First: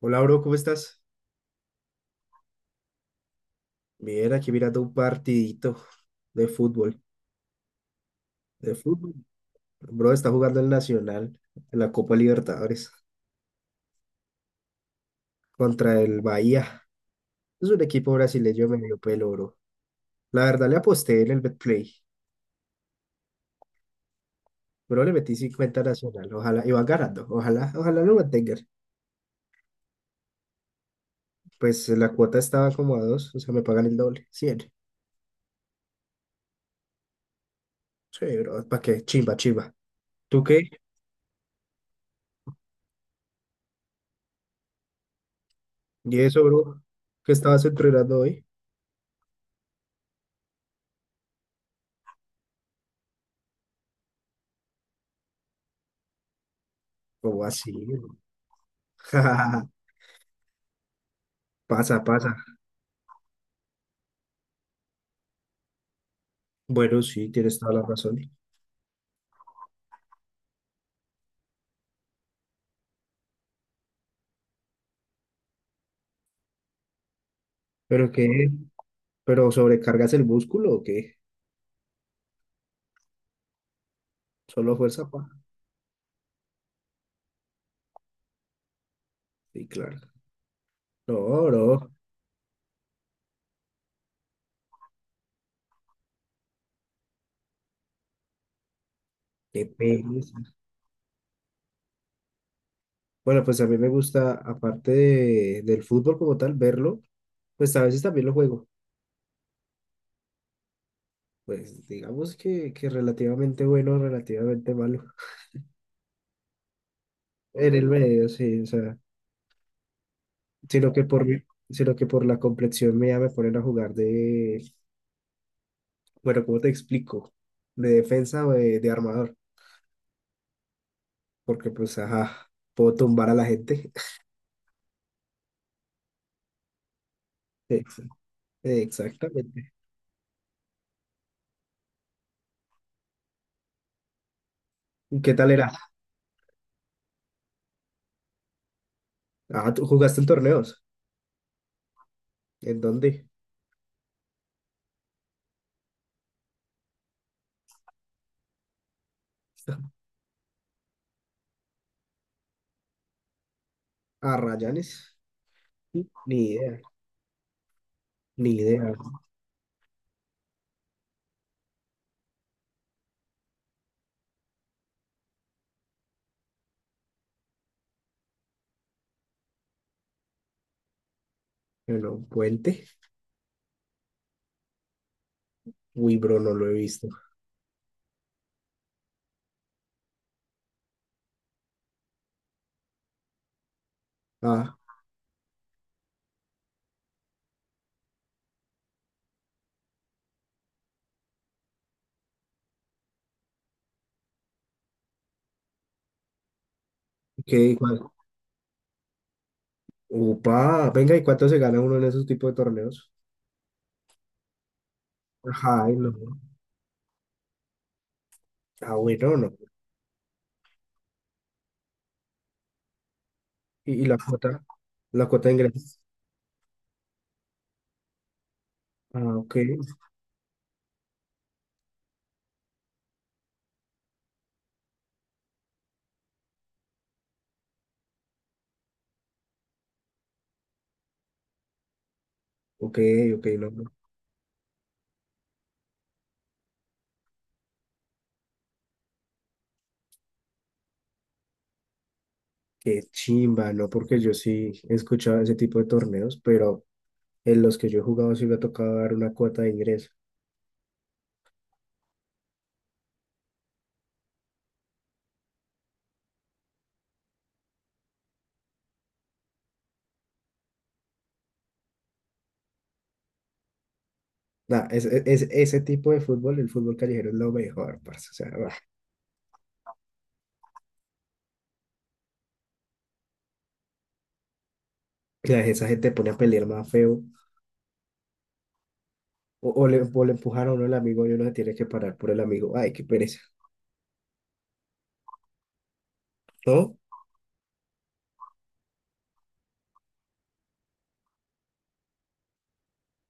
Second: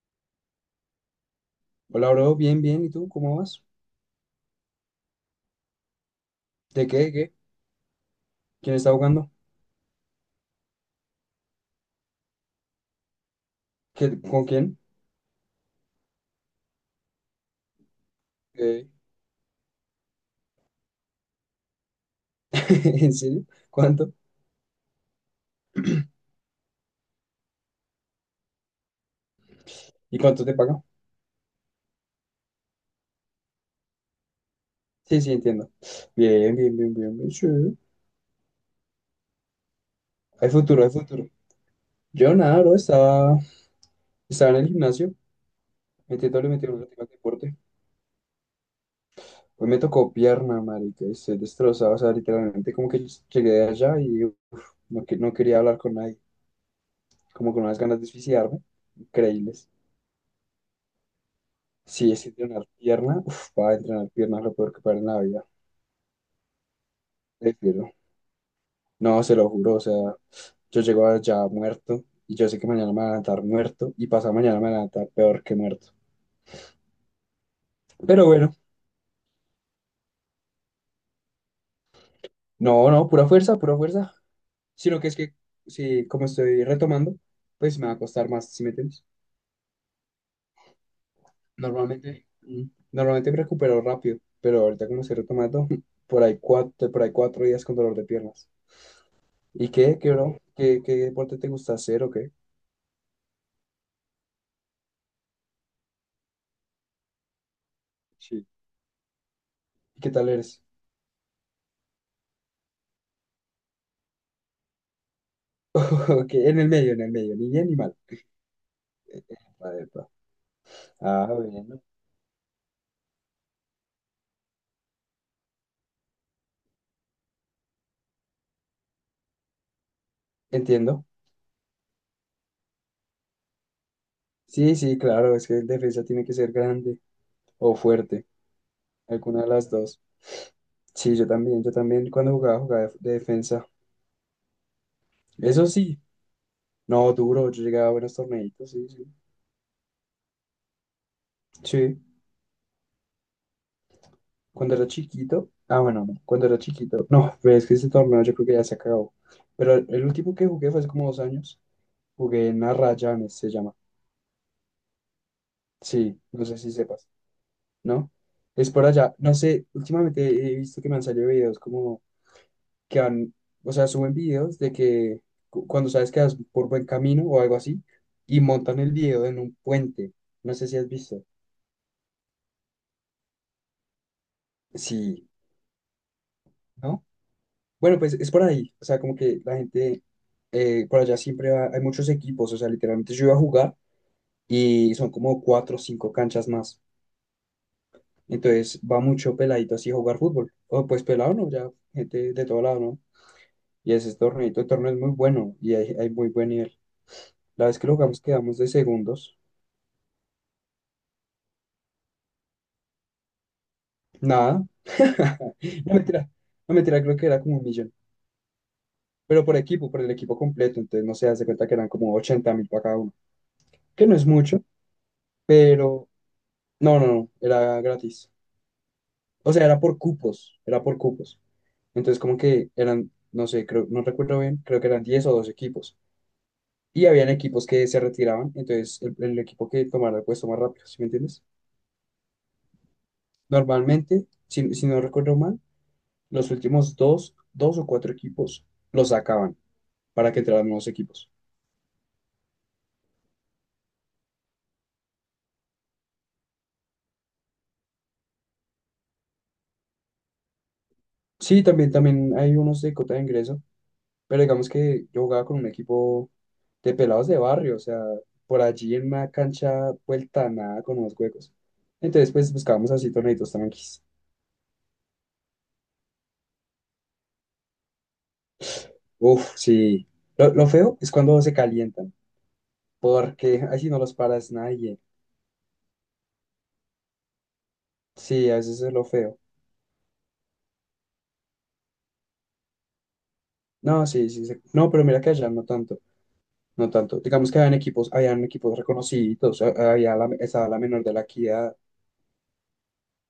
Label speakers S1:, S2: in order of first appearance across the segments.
S1: Hola, bro, ¿cómo estás?
S2: Hola, bro, bien, bien. ¿Y tú cómo vas?
S1: Bien, aquí mirando un partidito de
S2: ¿De qué?
S1: fútbol.
S2: ¿De qué?
S1: De
S2: ¿Quién está
S1: fútbol.
S2: jugando?
S1: Bro, está jugando el Nacional en la Copa Libertadores
S2: ¿Con quién?
S1: contra el Bahía. Es un equipo brasileño
S2: Eh,
S1: medio pelo, bro. La verdad, le aposté en el Betplay.
S2: ¿En serio? ¿Cuánto?
S1: Bro, le metí 50 Nacional. Ojalá, y van ganando. Ojalá lo mantengan.
S2: ¿Y cuánto te pagan?
S1: Pues la cuota estaba como a dos, o sea, me pagan el doble, 100.
S2: Sí, sí, entiendo. Bien, bien, bien, bien, bien, sí.
S1: Sí, bro, ¿para qué? Chimba, chimba. ¿Tú
S2: Hay
S1: qué?
S2: futuro, hay futuro. Yo nada, bro, estaba en el gimnasio,
S1: ¿Y eso,
S2: metiéndole,
S1: bro?
S2: metiéndole al
S1: ¿Qué
S2: deporte.
S1: estabas entrenando hoy?
S2: Hoy me tocó pierna, marica, y estoy destrozado, o sea, literalmente como que llegué de allá y uf, no, no quería hablar con nadie,
S1: ¿Cómo
S2: como con
S1: así,
S2: unas ganas de
S1: bro?
S2: suicidarme, increíbles.
S1: Pasa,
S2: Sí, es que
S1: pasa.
S2: entrenar pierna, uf, para entrenar pierna es lo peor que para en la vida,
S1: Bueno, sí, tienes toda la
S2: prefiero.
S1: razón.
S2: No, se lo juro, o sea, yo llego allá muerto y yo sé que mañana me voy a levantar muerto y pasado mañana me voy a levantar peor que muerto.
S1: ¿Pero
S2: Pero
S1: qué?
S2: bueno,
S1: ¿Pero sobrecargas el músculo o qué?
S2: no, no, pura fuerza, pura fuerza.
S1: ¿Solo
S2: Sino
S1: fuerza,
S2: que es
S1: pa?
S2: que, si como estoy retomando, pues me va a costar más. ¿Si me entiendes?
S1: Sí, claro. No, no,
S2: Normalmente, mm, normalmente me recupero rápido, pero ahorita como estoy retomando, por ahí cuatro días con dolor de piernas.
S1: qué
S2: ¿Y qué, bro?
S1: pereza.
S2: ¿Qué deporte te gusta hacer o qué?
S1: Bueno, pues a mí me gusta, aparte del fútbol como tal, verlo, pues a veces también lo juego.
S2: ¿Y qué tal eres?
S1: Pues digamos que, relativamente bueno, relativamente malo.
S2: Ok, en el medio, ni bien
S1: En
S2: ni
S1: el
S2: mal.
S1: medio, sí, o sea,
S2: A ver,
S1: sino que por,
S2: ah,
S1: mi-
S2: bueno.
S1: sino que por la complexión mía me ponen a jugar de, bueno, ¿cómo te explico? De defensa o de armador.
S2: Entiendo.
S1: Porque pues, ajá, puedo tumbar a la gente.
S2: Sí, sí, claro, es que el defensa tiene que ser grande o
S1: Ex-
S2: fuerte, alguna de las
S1: Exactamente.
S2: dos. Sí, yo también cuando jugaba de defensa.
S1: ¿Y qué tal
S2: Eso
S1: era?
S2: sí, no, duro, yo llegaba a buenos torneitos, sí, sí.
S1: Ah, ¿tú jugaste en torneos?
S2: Sí,
S1: ¿En dónde?
S2: cuando era chiquito, ah, bueno, no, cuando era chiquito, no, pero es que ese torneo yo creo que ya se acabó. Pero el, el último que jugué fue hace como 2 años, jugué en Arrayanes, se llama.
S1: ¿A Rayanes?
S2: Sí,
S1: Ni
S2: no sé si
S1: idea,
S2: sepas. ¿No?
S1: ni
S2: Es por
S1: idea.
S2: allá. No sé, últimamente he visto que me han salido videos como que han, o sea, suben videos de que cuando sabes que vas por buen camino o algo así, y montan el video en un puente. No sé si has visto.
S1: Bueno, un puente.
S2: Sí,
S1: Uy, bro, no lo he
S2: ¿no?
S1: visto.
S2: Bueno, pues es por ahí. O sea, como que la gente por allá siempre va, hay muchos equipos. O sea, literalmente yo iba a jugar
S1: Ah,
S2: y son como cuatro o cinco canchas más. Entonces va mucho peladito así a jugar fútbol. O pues pelado, ¿no? Ya gente de todo lado, ¿no? Y ese torneito de torneo es muy bueno y hay muy buen nivel. La
S1: ¿qué? ¿Y
S2: vez que lo
S1: cuál?
S2: jugamos quedamos de segundos.
S1: Upa, venga, ¿y cuánto se gana uno en esos tipos de torneos?
S2: Nada.
S1: Ajá, ay,
S2: No
S1: no.
S2: mentira. No mentira, creo que era como un millón.
S1: Ah, bueno,
S2: Pero
S1: no.
S2: por equipo, por el equipo completo. Entonces no se hace cuenta que eran como 80.000 para cada uno.
S1: ¿Y,
S2: Que
S1: y
S2: no
S1: la
S2: es mucho,
S1: cuota? ¿La cuota de ingresos?
S2: pero no, no, no. Era gratis.
S1: Ah,
S2: O
S1: ok,
S2: sea, era por cupos. Era por cupos. Entonces como que eran, no sé, creo, no recuerdo bien, creo que eran 10 o 12 equipos. Y habían equipos que se retiraban. Entonces el equipo que tomara el puesto más rápido, ¿sí me entiendes?
S1: ok, ok, no, no.
S2: Normalmente, si no recuerdo mal, los últimos dos, dos o cuatro equipos los sacaban para que entraran nuevos equipos.
S1: Qué chimba, ¿no? Porque yo sí he escuchado ese tipo de torneos, pero en los que yo he jugado sí me ha tocado dar una cuota de ingreso.
S2: Sí, también, también hay unos de cota de ingreso, pero digamos que yo jugaba con un equipo de pelados de barrio, o sea, por allí en una cancha vuelta a nada con unos huecos. Entonces, pues buscábamos así torneitos tranquis.
S1: Nah, ese tipo de fútbol, el fútbol callejero es lo mejor, parce. O sea, bah,
S2: Uf, sí. Lo feo es cuando se calientan, porque así no los paras nadie.
S1: esa gente pone a pelear más feo.
S2: Sí, a veces es lo feo.
S1: O le empujan a uno el amigo y uno se tiene que parar por el amigo. Ay, qué pereza.
S2: No, sí, sí, sí. No, pero mira que allá no tanto. No
S1: ¿No?
S2: tanto. Digamos que habían equipos reconocidos, estaba la menor de la Equidad,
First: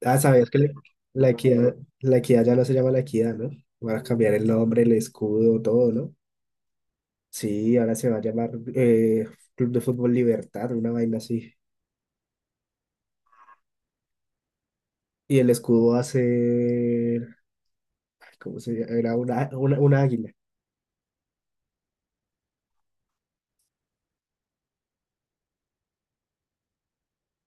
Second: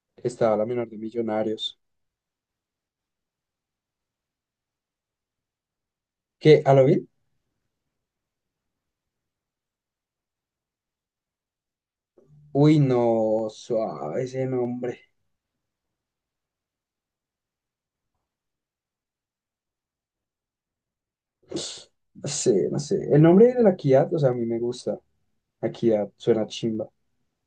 S1: Ah, sabías
S2: estaba
S1: que
S2: la menor de
S1: la equidad,
S2: Millonarios.
S1: ya no se llama la equidad, ¿no? Van a cambiar el nombre, el escudo, todo, ¿no?
S2: ¿Qué? ¿A lo bien?
S1: Sí, ahora se va a llamar Club de Fútbol Libertad, una vaina así.
S2: Uy, no, suave ese nombre.
S1: Y el escudo va a ser, ¿cómo se llama? Era una águila.
S2: No sé, no sé. El nombre de la Equidad, o sea, a mí me gusta. Equidad, suena chimba.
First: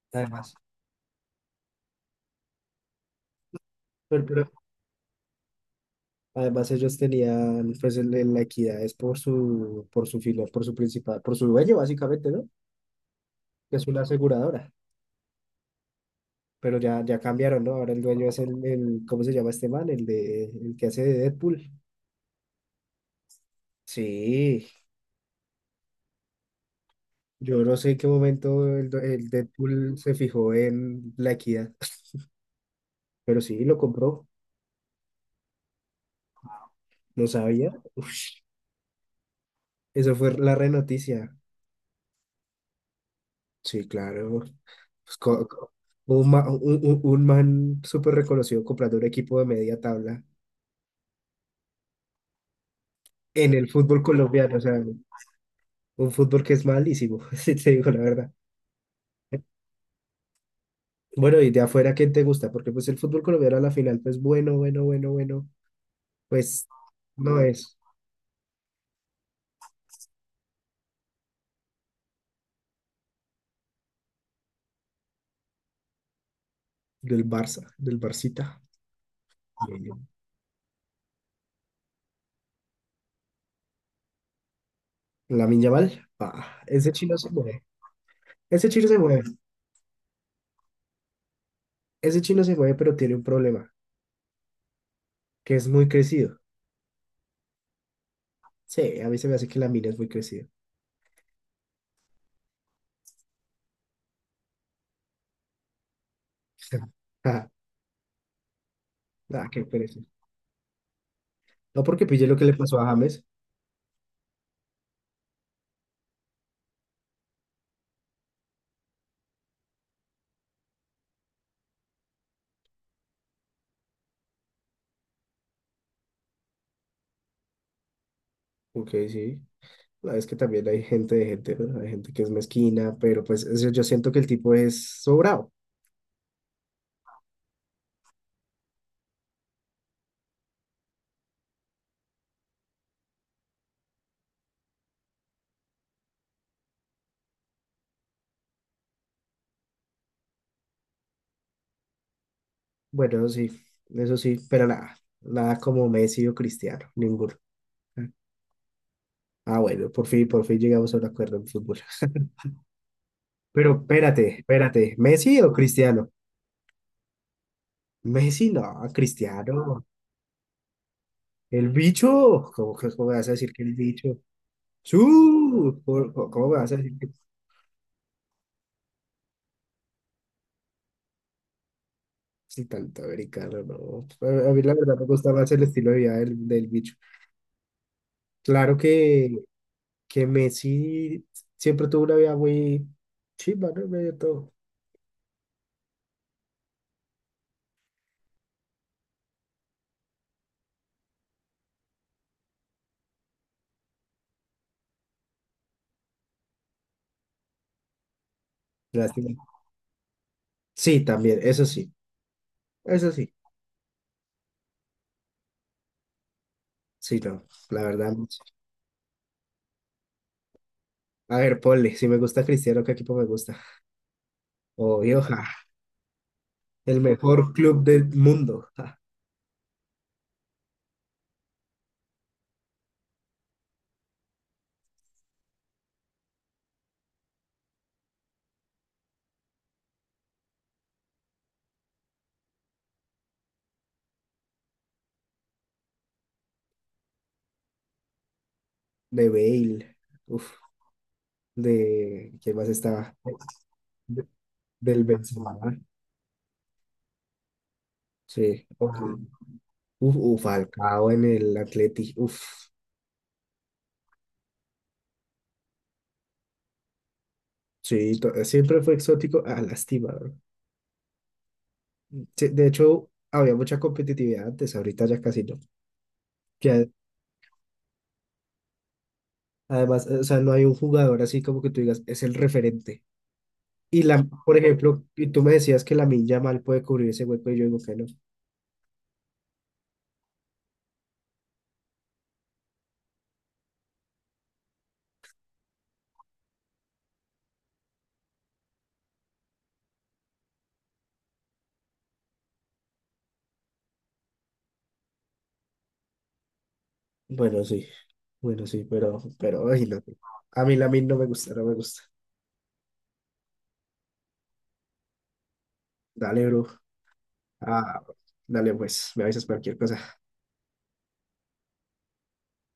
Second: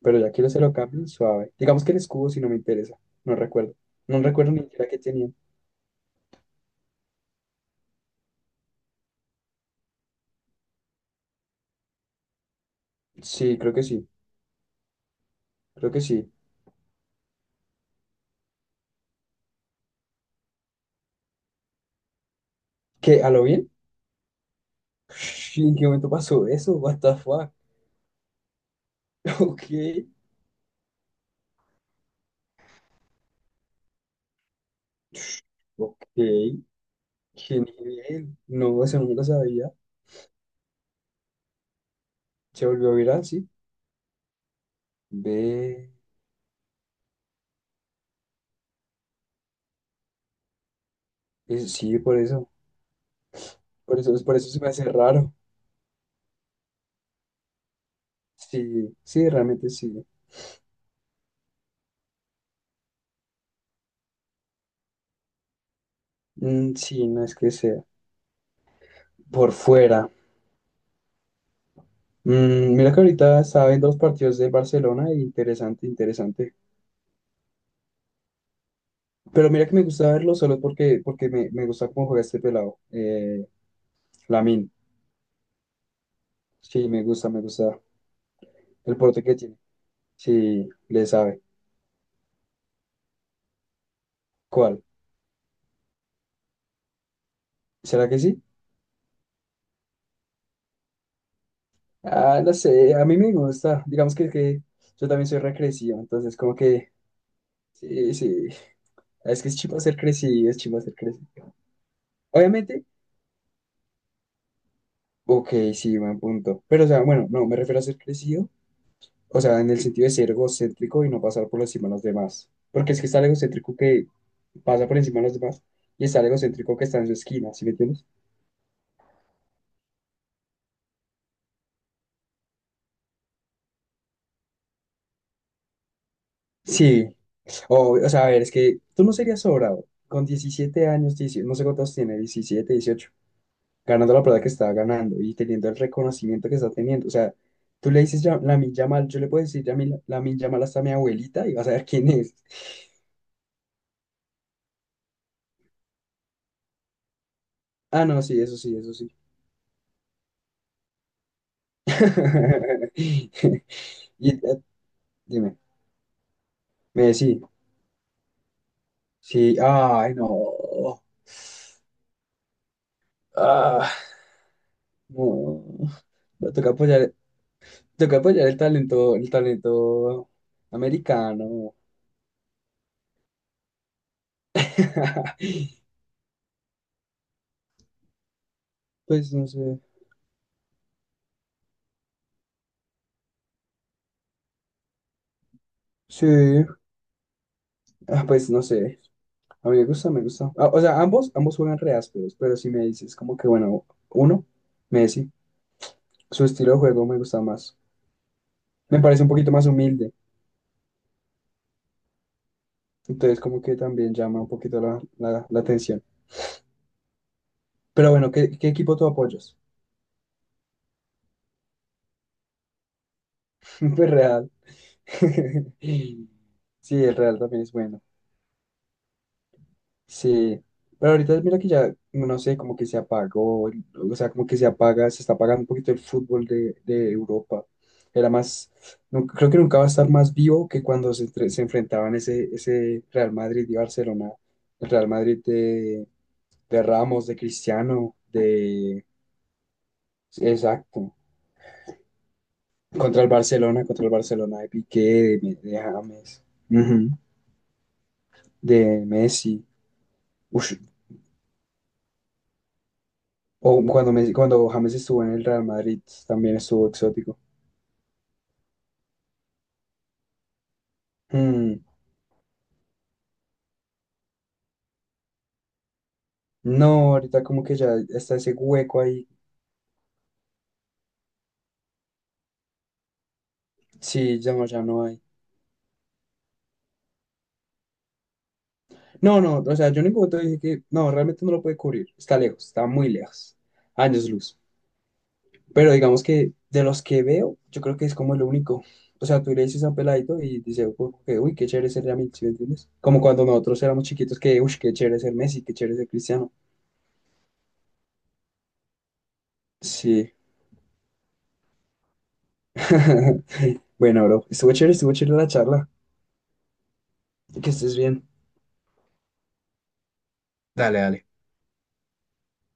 S2: Pero ya que
S1: Además.
S2: se lo cambien, suave. Digamos que el escudo si no me interesa. No recuerdo. No
S1: Pero
S2: recuerdo ni siquiera qué tenían.
S1: además ellos tenían pues la equidad es por su filial, por su principal, por su dueño básicamente, ¿no?
S2: Sí, creo
S1: Que
S2: que
S1: es una
S2: sí.
S1: aseguradora.
S2: Creo que sí.
S1: Pero ya cambiaron, ¿no? Ahora el dueño es ¿cómo se llama este man? El de el que hace de Deadpool.
S2: ¿Qué? ¿A lo bien?
S1: Sí,
S2: Ush, ¿en qué momento pasó eso? What the fuck?
S1: yo no sé en qué momento el
S2: Ok.
S1: Deadpool se fijó en la equidad, pero sí, lo compró,
S2: Ok. Qué
S1: no sabía.
S2: nivel. No, eso nunca sabía.
S1: Eso fue la re noticia.
S2: Se volvió viral, sí.
S1: Sí, claro. Pues,
S2: Ve.
S1: un, ma- un man súper reconocido comprando un equipo de media tabla.
S2: Sí, por eso.
S1: En el
S2: Por
S1: fútbol
S2: eso, por eso
S1: colombiano, o
S2: se me
S1: sea,
S2: hace raro.
S1: un fútbol que es malísimo, si te digo la verdad.
S2: Sí, sí, realmente sí.
S1: Bueno, y de afuera, ¿quién te gusta? Porque pues el fútbol colombiano a la final, pues bueno, pues
S2: Mm, sí, no es
S1: no
S2: que
S1: es
S2: sea. Por fuera. Mira que ahorita estaba viendo los partidos de Barcelona y interesante, interesante.
S1: del Barça, del Barcita.
S2: Pero mira que me gusta verlo solo porque me gusta cómo juega este pelado. Lamine.
S1: La Yamal, ah,
S2: Sí,
S1: ese chino se
S2: me
S1: mueve,
S2: gusta
S1: ese chino se
S2: el
S1: mueve,
S2: porte que tiene. Sí, le sabe.
S1: ese chino se mueve, pero tiene un problema,
S2: ¿Cuál?
S1: que es muy crecido.
S2: ¿Será que sí?
S1: Sí, a mí se me hace que la mina es muy crecida.
S2: Ah, no sé, a mí me gusta. Digamos que yo también soy recrecivo, entonces como que,
S1: Ah,
S2: sí, sí, es
S1: ah,
S2: que es
S1: qué
S2: chivo ser
S1: pereza.
S2: crecido, es chivo ser crecido.
S1: No porque pille lo que le pasó
S2: Obviamente,
S1: a James,
S2: ok, sí, buen punto. Pero, o sea, bueno, no, me refiero a ser crecido, o sea, en el sentido de ser egocéntrico y no pasar por encima de los demás. Porque es que está el egocéntrico que pasa por encima de los demás y está el egocéntrico que está en su esquina, ¿sí me entiendes?
S1: ok, sí. No, es que también hay gente de gente, ¿no? Hay gente que es mezquina, pero pues yo siento que el tipo es sobrado.
S2: Sí, o sea, a ver, es que tú no serías sobrado. Con 17 años, dieci no sé cuántos tiene, 17 18 ganando la plata que estaba ganando y teniendo el reconocimiento que está teniendo. O sea, tú le dices la Lamine Yamal, yo le puedo decir Lamine Yamal hasta a mi abuelita y vas a ver quién es.
S1: Bueno, sí, eso sí, pero nada, nada como Messi o Cristiano, ninguno.
S2: Ah, no, sí, eso sí, eso sí.
S1: Ah, bueno, por fin llegamos a un acuerdo en fútbol. Pero
S2: Y,
S1: espérate, espérate, ¿Messi o
S2: dime,
S1: Cristiano?
S2: Messi,
S1: Messi no,
S2: sí,
S1: Cristiano.
S2: ay, no.
S1: El bicho, ¿cómo me vas a decir que el
S2: Ah,
S1: bicho?
S2: no.
S1: ¡Su! ¿Cómo
S2: No,
S1: me
S2: toca
S1: vas a decir que
S2: apoyar, toca apoyar el talento americano.
S1: si tanto americano? No. A mí la verdad me gusta más el estilo de vida del bicho. Claro
S2: Pues
S1: que
S2: no sé.
S1: Messi siempre tuvo una vida muy chimba, ¿no? En medio de todo.
S2: Sí, ah, pues no sé. A mí me gusta, me gusta. Ah, o sea, ambos, ambos juegan re ásperos, pero si me dices como que, bueno, uno, Messi, su estilo de juego me gusta más. Me parece un
S1: Lástima.
S2: poquito más humilde,
S1: Sí, también, eso sí, eso sí.
S2: entonces como que también llama un poquito la atención.
S1: Sí, no, la
S2: Pero
S1: verdad.
S2: bueno,
S1: Messi.
S2: ¿qué equipo tú apoyas?
S1: A ver, ponle, si me gusta Cristiano, ¿qué equipo me gusta?
S2: Pues Real.
S1: Obvio, ja, el
S2: Sí, el Real
S1: mejor
S2: también es
S1: club
S2: bueno.
S1: del mundo, ja,
S2: Sí, pero ahorita mira que ya, no sé, como que se apagó, o sea, como que se apaga, se está apagando un poquito el fútbol de, Europa. Era más, no, creo que nunca va a estar más vivo que cuando se enfrentaban ese Real Madrid y Barcelona, el Real Madrid de Ramos, de Cristiano, de...
S1: de Bale, uf,
S2: Exacto,
S1: de, ¿quién más estaba?
S2: contra el
S1: De-
S2: Barcelona de
S1: Del
S2: Piqué,
S1: Benzema,
S2: de,
S1: ¿no?
S2: de James, ujú,
S1: Sí, ok.
S2: de Messi.
S1: Uf, uf, Falcao en el Atleti, uf,
S2: O cuando James estuvo en el Real Madrid, también estuvo exótico.
S1: sí, siempre fue exótico, ah, lástima.
S2: Mm,
S1: Sí, de hecho, había mucha competitividad antes, ahorita ya casi no. Que a-
S2: no, ahorita como que ya está ese hueco ahí.
S1: además, o sea, no hay un jugador así como que tú digas, es el referente. Y la,
S2: Sí, ya
S1: por
S2: no, ya
S1: ejemplo,
S2: no hay.
S1: y tú me decías que la Lamine mal puede cubrir ese hueco y yo digo que no.
S2: No, no, o sea, yo en ningún momento dije que no, realmente no lo puede cubrir. Está lejos, está muy lejos. Años luz. Pero digamos que de los que veo, yo creo que es como el único. O sea, tú le dices a un peladito y dice, "Uy, uy, qué chévere ser Yamil", ¿sí me entiendes? Como cuando nosotros éramos chiquitos, que, uy, qué chévere ser Messi, qué chévere ser Cristiano.
S1: Bueno, sí, bueno, sí, pero, ay, no.
S2: Sí.
S1: A mí min no me gusta, no me gusta.
S2: Bueno, bro, estuvo chévere la charla.
S1: Dale, bro.
S2: Que estés
S1: Ah,
S2: bien.
S1: dale, pues, me avisas cualquier cosa.
S2: Dale, dale.